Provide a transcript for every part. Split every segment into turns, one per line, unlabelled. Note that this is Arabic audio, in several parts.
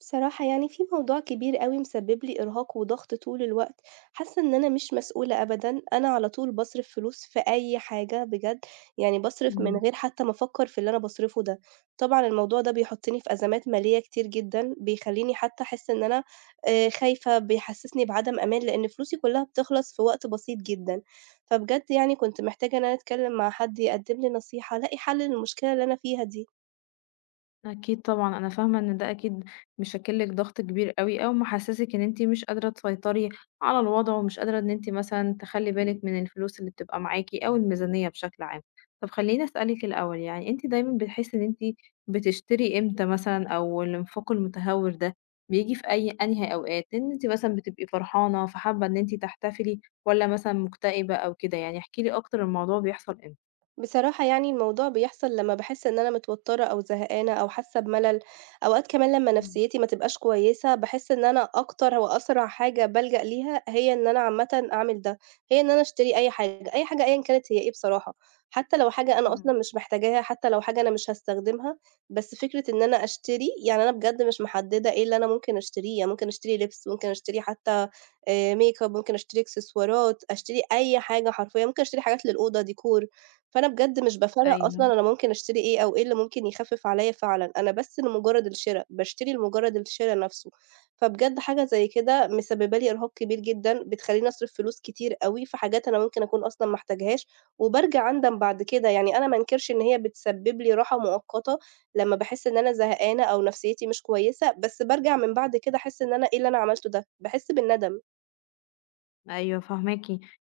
بصراحة يعني في موضوع كبير أوي مسبب لي إرهاق وضغط طول الوقت، حاسة إن أنا مش مسؤولة أبدًا، أنا على طول باصرف فلوس في أي حاجة بجد، يعني باصرف من
إمم،
غير حتى ما أفكر في اللي أنا باصرفه ده، طبعًا الموضوع ده بيحطني في أزمات مالية كتير جدًا، بيخليني حتى أحس إن أنا خايفة، بيحسسني بعدم أمان، لإن فلوسي كلها بتخلص في وقت بسيط جدًا، فبجد يعني كنت محتاجة إن أنا أتكلم مع حد يقدم لي نصيحة، ألاقي حل للمشكلة اللي أنا فيها دي.
أكيد طبعًا، أنا فاهمة إن ده أكيد مشكِّل لِك ضغط كبير أوي، أو محسِّسِك إن أنتِ مش قادرة تسيطري على الوضع، ومش قادرة إن أنتِ مثلًا تخلّي بالِك من الفلوس اللي بتبقى معاكِ، أو الميزانية بشكل عام. طب خلّيني أسألِك الأول، يعني أنتِ دايمًا بتحسّي إن أنتِ بتشتري إمتى مثلًا، أو الانفاق المتهور ده بييجي في أي أنهي أوقات؟ إن أنتِ مثلًا بتبقي فرحانة، فحابة إن أنتِ تحتفلي، والّا مثلًا مكتئبة أو كده؟ يعني احكي لي أكتر الموضوع بيحصل إمتى؟
بصراحة يعني الموضوع بيحصل لمّا باحس إن أنا متوتّرة أو زهقانة أو حاسة بملل، أوقات كمان لمّا
إمم،
نفسيتي ما تبقاش كويسة، باحس إن أنا أكتر وأسرع حاجة بالجأ ليها هي إن أنا عامةً أعمل ده، هي إن أنا أشتري أي حاجة، أي حاجة أيًا كانت هي إيه بصراحة، حتى لو حاجة أنا أصلًا
إمم،
مش محتاجاها، حتى لو حاجة أنا مش هاستخدمها، بس فكرة إن أنا أشتري، يعني أنا بجد مش محددة إيه اللي أنا ممكن أشتريه، يعني ممكن أشتري لبس، ممكن أشتري حتى makeup ممكن أشتري إكسسوارات، أشتري أي حاجة حرفيًا، ممكن أشتري حاجات للأوضة decor فأنا بجد مش بافرّق أصلًا
أيوه.
أنا ممكن أشتري إيه أو إيه اللي ممكن يخفِّف عليّا فعلًا، أنا بس لمجرد الشِرا، باشتري لمجرد الشِرا نَفْسه، فبجد حاجة زي كده مسبّبة لي إرهاق كبير جدًا، بتخلّيني أصرف فلوس كتير أوي في حاجات أنا ممكن أكون أصلًا ما احتاجهاش، وبارجع أندم بعد كده، يعني أنا ما أنكرش إن هي بتسبّب لي راحة مؤقتة لمّا باحس إن أنا زهقانة أو نفسيتي مش كويسة، بس بارجع من بعد كده أحس إن أنا إيه اللي أنا عملته ده، باحس بالندم.
أيوه فاهماكِ،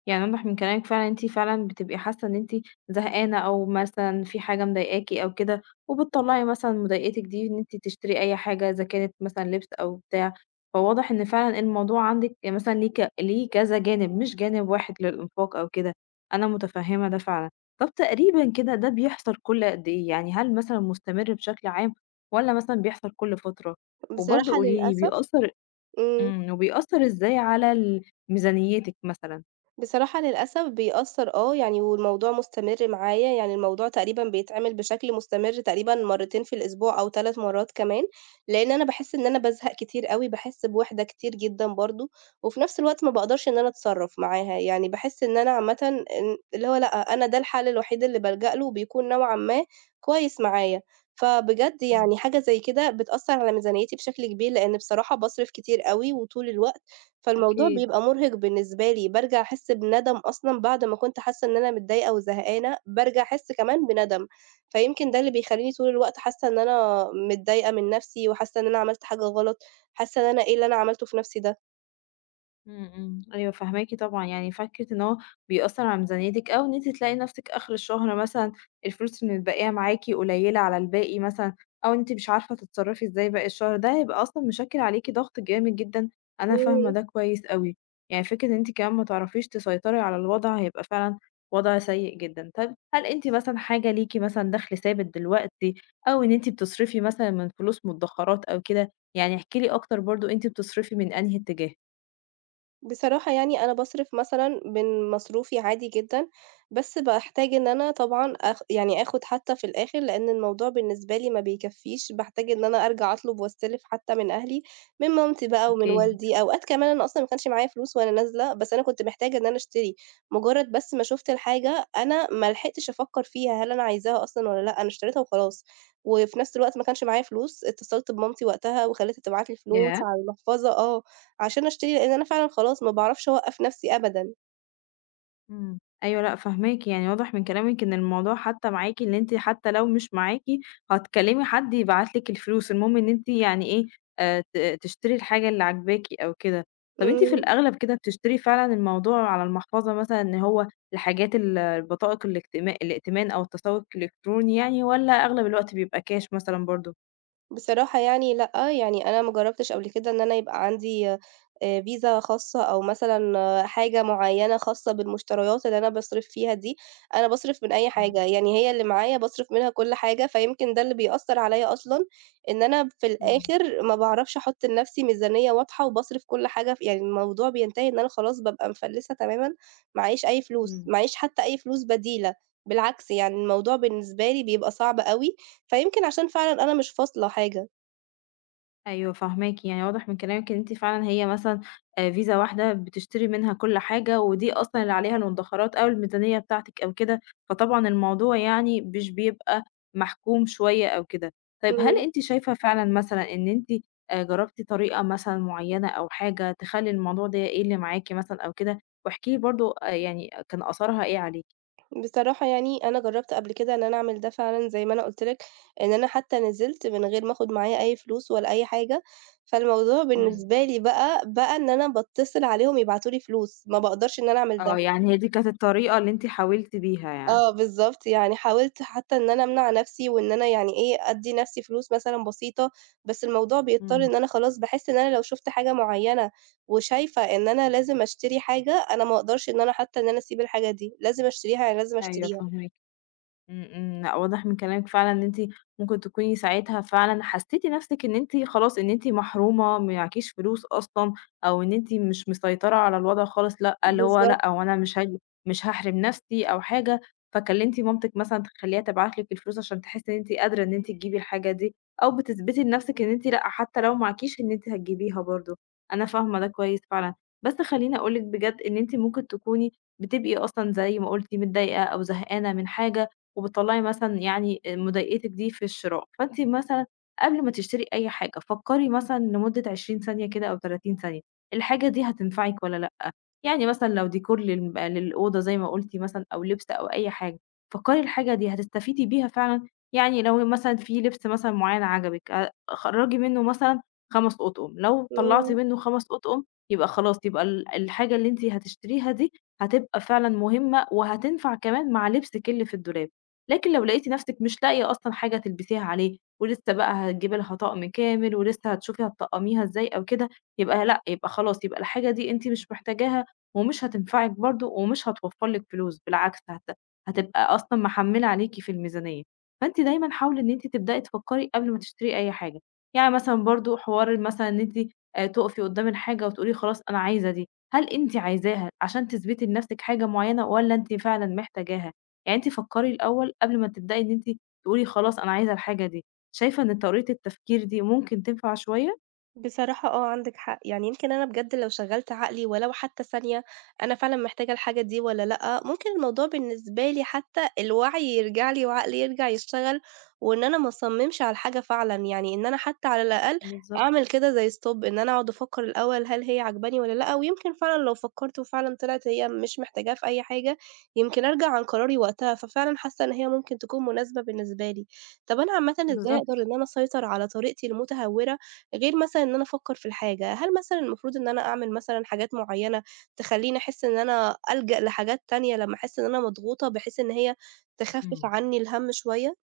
يعني واضح من كلامِك فعلًا أنتِ فعلًا بتبقي حاسة إن أنتِ زهقانة أو مثلًا في حاجة مضايقاكِ أو كده، وبتطلّعي مثلًا مضايقتِك دي إن أنتِ تشتري أي حاجة إذا كانت مثلًا لبس أو بتاع، فواضح إن فعلًا الموضوع عندِك مثلًا ليه كذا جانب مش جانب واحد للإنفاق أو كده، أنا متفهمة ده فعلًا. طب تقريبًا كده ده بيحصل كل قد إيه؟ يعني هل مثلًا مستمر بشكل عام والّا مثلًا بيحصل كل فترة؟ وبرضه
بصراحة
قولي لي
للأسف
بيأثّر
إمم،
وبيأثّر إزاي على ميزانيتِك مثلًا؟
بصراحة للأسف بيأثّر آه، يعني والموضوع مستمر معايا، يعني الموضوع تقريبًا بيتعمل بشكل مستمر تقريبًا مرّتين في الأسبوع أو 3 مرّات كمان، لإن أنا باحس إن أنا بازهق كتير أوي، باحس بوحدة كتير جدًا برضه، وفي نفْس الوقت ما باقدرش إن أنا أتصرّف معاها، يعني باحس إن أنا عامةً إن اللي هو لأ، أنا ده الحل الوحيد اللي بالجأ له وبيكون نوعًا ما كويس معايا، فبجد
إمم،
يعني حاجة زي كده بتأثّر على ميزانيتي بشكل كبير، لإن بصراحة باصرف كتير أوي وطول الوقت. فالموضوع
أكيد.
بيبقى مُرهق بالنسبة لي، بارجع أحس بندم أصلًا بعد ما كنت حاسة إن أنا متضايقة وزهقانة، بارجع أحس كمان بندم، فيمكن ده اللي بيخلّيني طول الوقت حاسة إن أنا متضايقة من نَفْسي وحاسة إن أنا عملت حاجة غلط، حاسة إن أنا إيه اللي أنا عملته في نَفْسي ده؟
إمم، إمم، أيوه فاهماكِ طبعًا، يعني فكرة إن هو بيأثّر على ميزانيتِك أو إن أنتِ تلاقي نَفْسِك آخر الشهر مثلًا الفلوس اللي متبقية معاكِ قليّلة على الباقي مثلًا، أو أنتِ مش عارفة تتصرّفي إزاي باقي الشهر، ده هيبقى أصلًا مشكّل عليكِ ضغط جامد جدًا، أنا فاهمة
إمم.
ده كويس أوي، يعني فكرة إن أنتِ كمان ما تعرفيش تسيطري على الوضع هيبقى فعلًا وضع سيء جدًا. طَب هل أنتِ مثلًا حاجة ليكِ مثلًا دَخْل ثابت دلوقتي أو إن أنتِ بتصرفي مثلًا من فلوس مدخرّات أو كده؟ يعني احكي لي أكتر برضه أنتِ بتصرفي من أنهي اتجاه؟
بصراحة يعني أنا باصرف مثلًا من مصروفي عادي جدًا، بس باحتاج إن أنا طبعًا يعني آخُد حتّى في الآخِر، لإن الموضوع بالنسبة لي ما بيكفّيش، باحتاج إن أنا أرجع أطلب وأستلف حتّى من أهلي، من مامتي بقى ومن
أوكي.
والدي، أوقات كمان أنا أصلًا ما كانش معايا فلوس وأنا نازلة، بس أنا كنت محتاجة إن أنا أشتري، مُجرّد بس ما شُفت الحاجة أنا ما لحقتش أفكّر فيها هل أنا عايزاها أصلًا والّا لأ، أنا اشتريتها وخلاص، وفي نَفْس الوقت ما كانش معايا فلوس، اتصلت بمامتي وقتها وخلّيتها تبعت لي فلوس
ياه!
على المحفظة آه، عشان أشتري لإن أنا فعلًا خلاص ما باعرفش أوقّف نَفْسي أبدًا.
إمم. أيوه لأ فاهماكِ، يعني واضح من كلامِك إن الموضوع حتى معاكِ إن أنتِ حتى لو مش معاكِ هتكلّمي حد يبعت لِك الفلوس، المهم إن أنتِ يعني إيه، ت تشتري الحاجة اللي عاجباكِ أو كده. طَب أنتِ في
إمم.
الأغلب كده بتشتري فعلًا الموضوع على المحفظة مثلًا إن هو الحاجات البطائق الائتمان أو التسوق الإلكتروني يعني والّا أغلب الوقت بيبقى كاش مثلًا برضه؟
بصراحة يعني لأ، يعني أنا ما جرّبتش قبل كده إن أنا يبقى عندي فيزا خاصة أو مثلًا آه، حاجة معيّنة خاصة بالمشتريات اللي أنا باصرف فيها دي، أنا باصرف من أي حاجة،
إمم،
يعني هي اللي معايا باصرف منها كل حاجة، فيمكن ده اللي بيأثّر عليَّ أصلًا، إن أنا في
إمم.
الآخر ما باعرفش أحُط لنَفْسي ميزانية واضحة وباصرف كل حاجة ف يعني الموضوع بينتهي إن أنا خلاص بابقى مفلّسة تمامًا، معاييش أي فلوس،
إمم.
معاييش حتى أي فلوس بديلة، بالعكس يعني الموضوع بالنسبة لي بيبقى صعب أوي، فيمكن عشان فعلًا أنا مش فاصلة حاجة.
أيوه فاهماكِ، يعني واضح من كلامِك إن أنتِ فعلًا هي مثلًا فيزا واحدة بتشتري منها كل حاجة، ودي أصلًا اللي عليها المدخرات أو الميزانية بتاعتِك أو كده، فطبعًا الموضوع يعني مش بيبقى محكوم شوية أو كده. طيب هل
إمم،
أنتِ شايفة فعلًا مثلًا إن أنتِ جربتِ طريقة مثلًا معينة أو حاجة تخلّي الموضوع ده يقل معاكِ مثلًا أو كده؟ واحكي لي برضه يعني كان آثارها إيه عليكِ؟
بصراحة يعني أنا جرّبت قبل كده إن أنا أعمل ده فعلًا زي ما أنا قُلت لك، إن أنا حتى نزلت من غير ما آخُد معايا أي فلوس ولا أي حاجة، فالموضوع
إمم.
بالنسبة لي بقى إن أنا باتصل عليهم يبعتوا لي فلوس، ما باقدرش إن أنا أعمل
آه،
ده.
يعني هي دي كانت الطريقة اللي أنتِ حاولتِ بيها يعني.
آه بالضبط، يعني حاولت حتى إن أنا أمنع نَفْسي وإن أنا يعني إيه، أدّي نَفْسي فلوس مثلًا بسيطة، بس الموضوع بيضطر
إمم،
إن أنا خلاص باحس إن أنا لو شُفت حاجة معيّنة وشايفة إن أنا لازم أشتري حاجة، أنا ما أقدرش إن أنا حتى إن أنا أسيب الحاجة دي، لازم أشتريها، يعني لازم
أيوه
أشتريها.
فاهماكِ. إمم، إمم، لأ واضح من كلامِك فعلًا إن أنتِ ممكن تكوني ساعتها فعلًا حسّيتِ نَفْسِك إن أنتِ خلاص إن أنتِ محرومة، معاكيش فلوس أصلًا، أو إن أنتِ مش مسيطرة على الوضع خالص، لأ اللي هو
بالضبط،
لأ هو أنا مش هاحرم نَفْسي أو حاجة، فكلمتِ مامتِك مثلًا تخلّيها تبعت لِك الفلوس عشان تحسّي إن أنتِ قادرة إن أنتِ تجيبي الحاجة دي، أو بتثبتي لنَفْسِك إن أنتِ لأ حتى لو معاكيش إن أنتِ هتجيبيها برضه، أنا فاهمة ده كويس فعلًا، بس خلّيني أقول لِك بجد إن أنتِ ممكن تكوني بتبقي أصلًا زي ما قُلتِ متضايقة أو زهقانة من حاجة، وبتطلّعي مثلًا يعني مضايقتِك دي في الشراء، فأنتِ مثلًا قبل ما تشتري أي حاجة فكّري مثلًا لمدة 20 ثانية كده أو 30 ثانية، الحاجة دي هتنفعِك والّا لأ؟ يعني مثلًا لو ديكور للأوضة زي ما قُلتِ مثلًا أو لبس أو أي حاجة، فكّري الحاجة دي هتستفيدي بيها فعلًا، يعني لو مثلًا في لبس مثلًا معيّن عجبِك خرّجي منّه مثلًا 5 أطقم، لو طلّعتِ
إمم.
منّه 5 أطقم يبقى خلاص، يبقى الحاجة اللي أنتِ هتشتريها دي هتبقى فعلًا مهمة وهتنفع كمان مع لبسِك اللي في الدولاب، لكن لو لقيتِ نَفْسِك مش لاقية أصلًا حاجة تلبسيها عليه ولسه بقى هتجيبي لها طقم كامل ولسه هتشوفي هتطقّميها إزاي أو كده، يبقى لأ، يبقى خلاص، يبقى الحاجة دي أنتِ مش محتاجاها ومش هتنفعِك برضه ومش هتوفّر لِك فلوس، بالعكس هتبقى أصلًا محمّلة عليكِ في الميزانية، فأنتِ دايمًا حاولي إن أنتِ تبدئي تفكّري قبل ما تشتري أي حاجة، يعني مثلًا برضه حوار مثلًا إن أنتِ تُقفي قدّام الحاجة وتقولي خلاص أنا عايزة دي، هل أنتِ عايزاها عشان تثبتي لنَفْسِك حاجة معيّنة والّا أنتِ فعلًا محتاجاها؟ يعني أنتِ فكّري الأول قبل ما تبدئي إن أنتِ تقولي خلاص أنا عايزة الحاجة دي، شايفة إن طريقة التفكير دي ممكن تنفع شوية؟
بصراحة آه، عندِك حق، يعني يمكن أنا بجد لو شغّلت عقلي ولو حتى ثانية أنا فعلًا محتاجة الحاجة دي والّا لأ، ممكن الموضوع بالنسبة لي حتى الوعي يرجع لي وعقلي يرجع يشتغل، وإن أنا ما اصممش على الحاجة فعلًا، يعني إن أنا حتى على الأقل
بالضبط،
أعمل كده زي stop إن أنا أقعد أفكّر الأول هل هي عاجباني والّا لأ، ويمكن فعلًا لو فكّرت وفعلًا طلعت هي مش محتاجاها في أي حاجة، يمكن أرجع عن قراري وقتها، ففعلًا حاسة إن هي ممكن تكون مناسبة بالنسبة لي. طَب أنا عامةً إزاي أقدر
بالضبط.
إن أنا أسيطر على طريقتي المتهورة غير مثلًا إن أنا أفكّر في الحاجة، هل مثلًا المفروض إن أنا أعمل مثلًا حاجات معيّنة تخلّيني أحس إن أنا ألجأ لحاجات تانية لمّا أحس إن أنا مضغوطة، بحيث إن هي تخفِّف
إمم.
عني الهَم شوية؟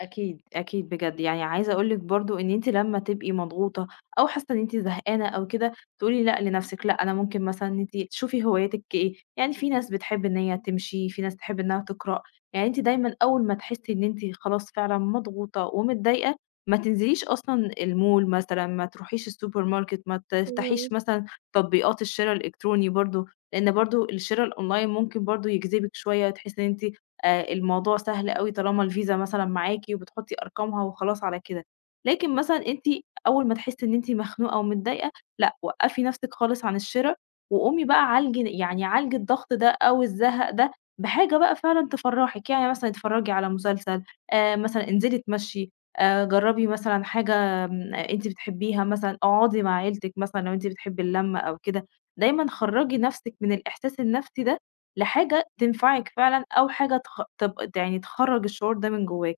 أكيد، أكيد بجد، يعني عايزة أقول لِك برضه إن أنتِ لمّا تبقي مضغوطة أو حاسة إن أنتِ زهقانة أو كده، تقولي لأ لنفسِك، لأ أنا ممكن مثلًا إن أنتِ تشوفي هواياتِك إيه، يعني في ناس بتحب إن هي تمشي، في ناس تحب إنها تقرأ، يعني أنتِ دايمًا أول ما تحسي إن أنتِ خلاص فعلًا مضغوطة ومتضايقة، ما تنزليش أصلًا المول مثلًا، ما تروحيش السوبر ماركت، ما
إمم،
تفتحيش مثلًا تطبيقات الشِرا الإلكتروني برضه، لإن برضه الشِرا الأونلاين ممكن برضه يجذبِك شوية، تحسي إن أنتِ الموضوع سهل أوي طالما الفيزا مثلًا معاكِ وبتحطّي أرقامها وخلاص على كده، لكن مثلًا أنتِ أول ما تحسّي إن أنتِ مخنوقة ومتضايقة، لأ وقّفي نَفْسِك خالص عن الشِرا، وقومي بقى عالجي يعني عالجي الضغط ده أو الزهق ده بحاجة بقى فعلًا تفرّحِك، يعني مثلًا اتفرّجي على مسلسل، مثلًا انزلي اتمشّي، جرّبي مثلًا حاجة أنتِ بتحبّيها مثلًا، اقعدي مع عيلتِك مثلًا لو أنتِ بتحبّي اللمّة أو كده، دايمًا خرّجي نَفْسِك من الإحساس النَفْسي ده لحاجة تنفعِك فعلًا أو حاجة تخ تب يعني تخرّج الشعور ده من جواكِ،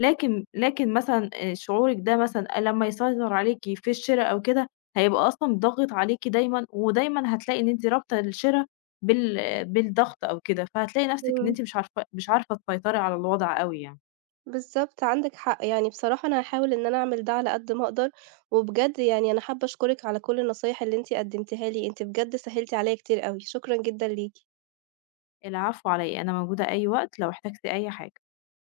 لكن مثلًا شعورِك ده مثلًا لمّا يسيطر عليكِ في الشِرا أو كده، هيبقى أصلًا ضاغط عليكِ دايمًا، ودايمًا هتلاقي إن أنتِ رابطة الشِرا بالضغط أو كده، فهتلاقي نَفْسِك إن
إمم،
أنتِ مش عارفة تسيطري على الوضع أوي يعني.
بالضبط عندِك حق، يعني بصراحة أنا هاحاول إن أنا أعمل ده على قد ما أقدر، وبجد يعني أنا حابة أشكرِك على كل النصايح اللي أنتِ قدّمتيها لي، أنتِ بجد سهّلتِ عليّا كتير أوي، شكرًا جدًا ليكِ.
العفو على إيه، أنا موجودة أي وقت لو احتجتِ أي حاجة.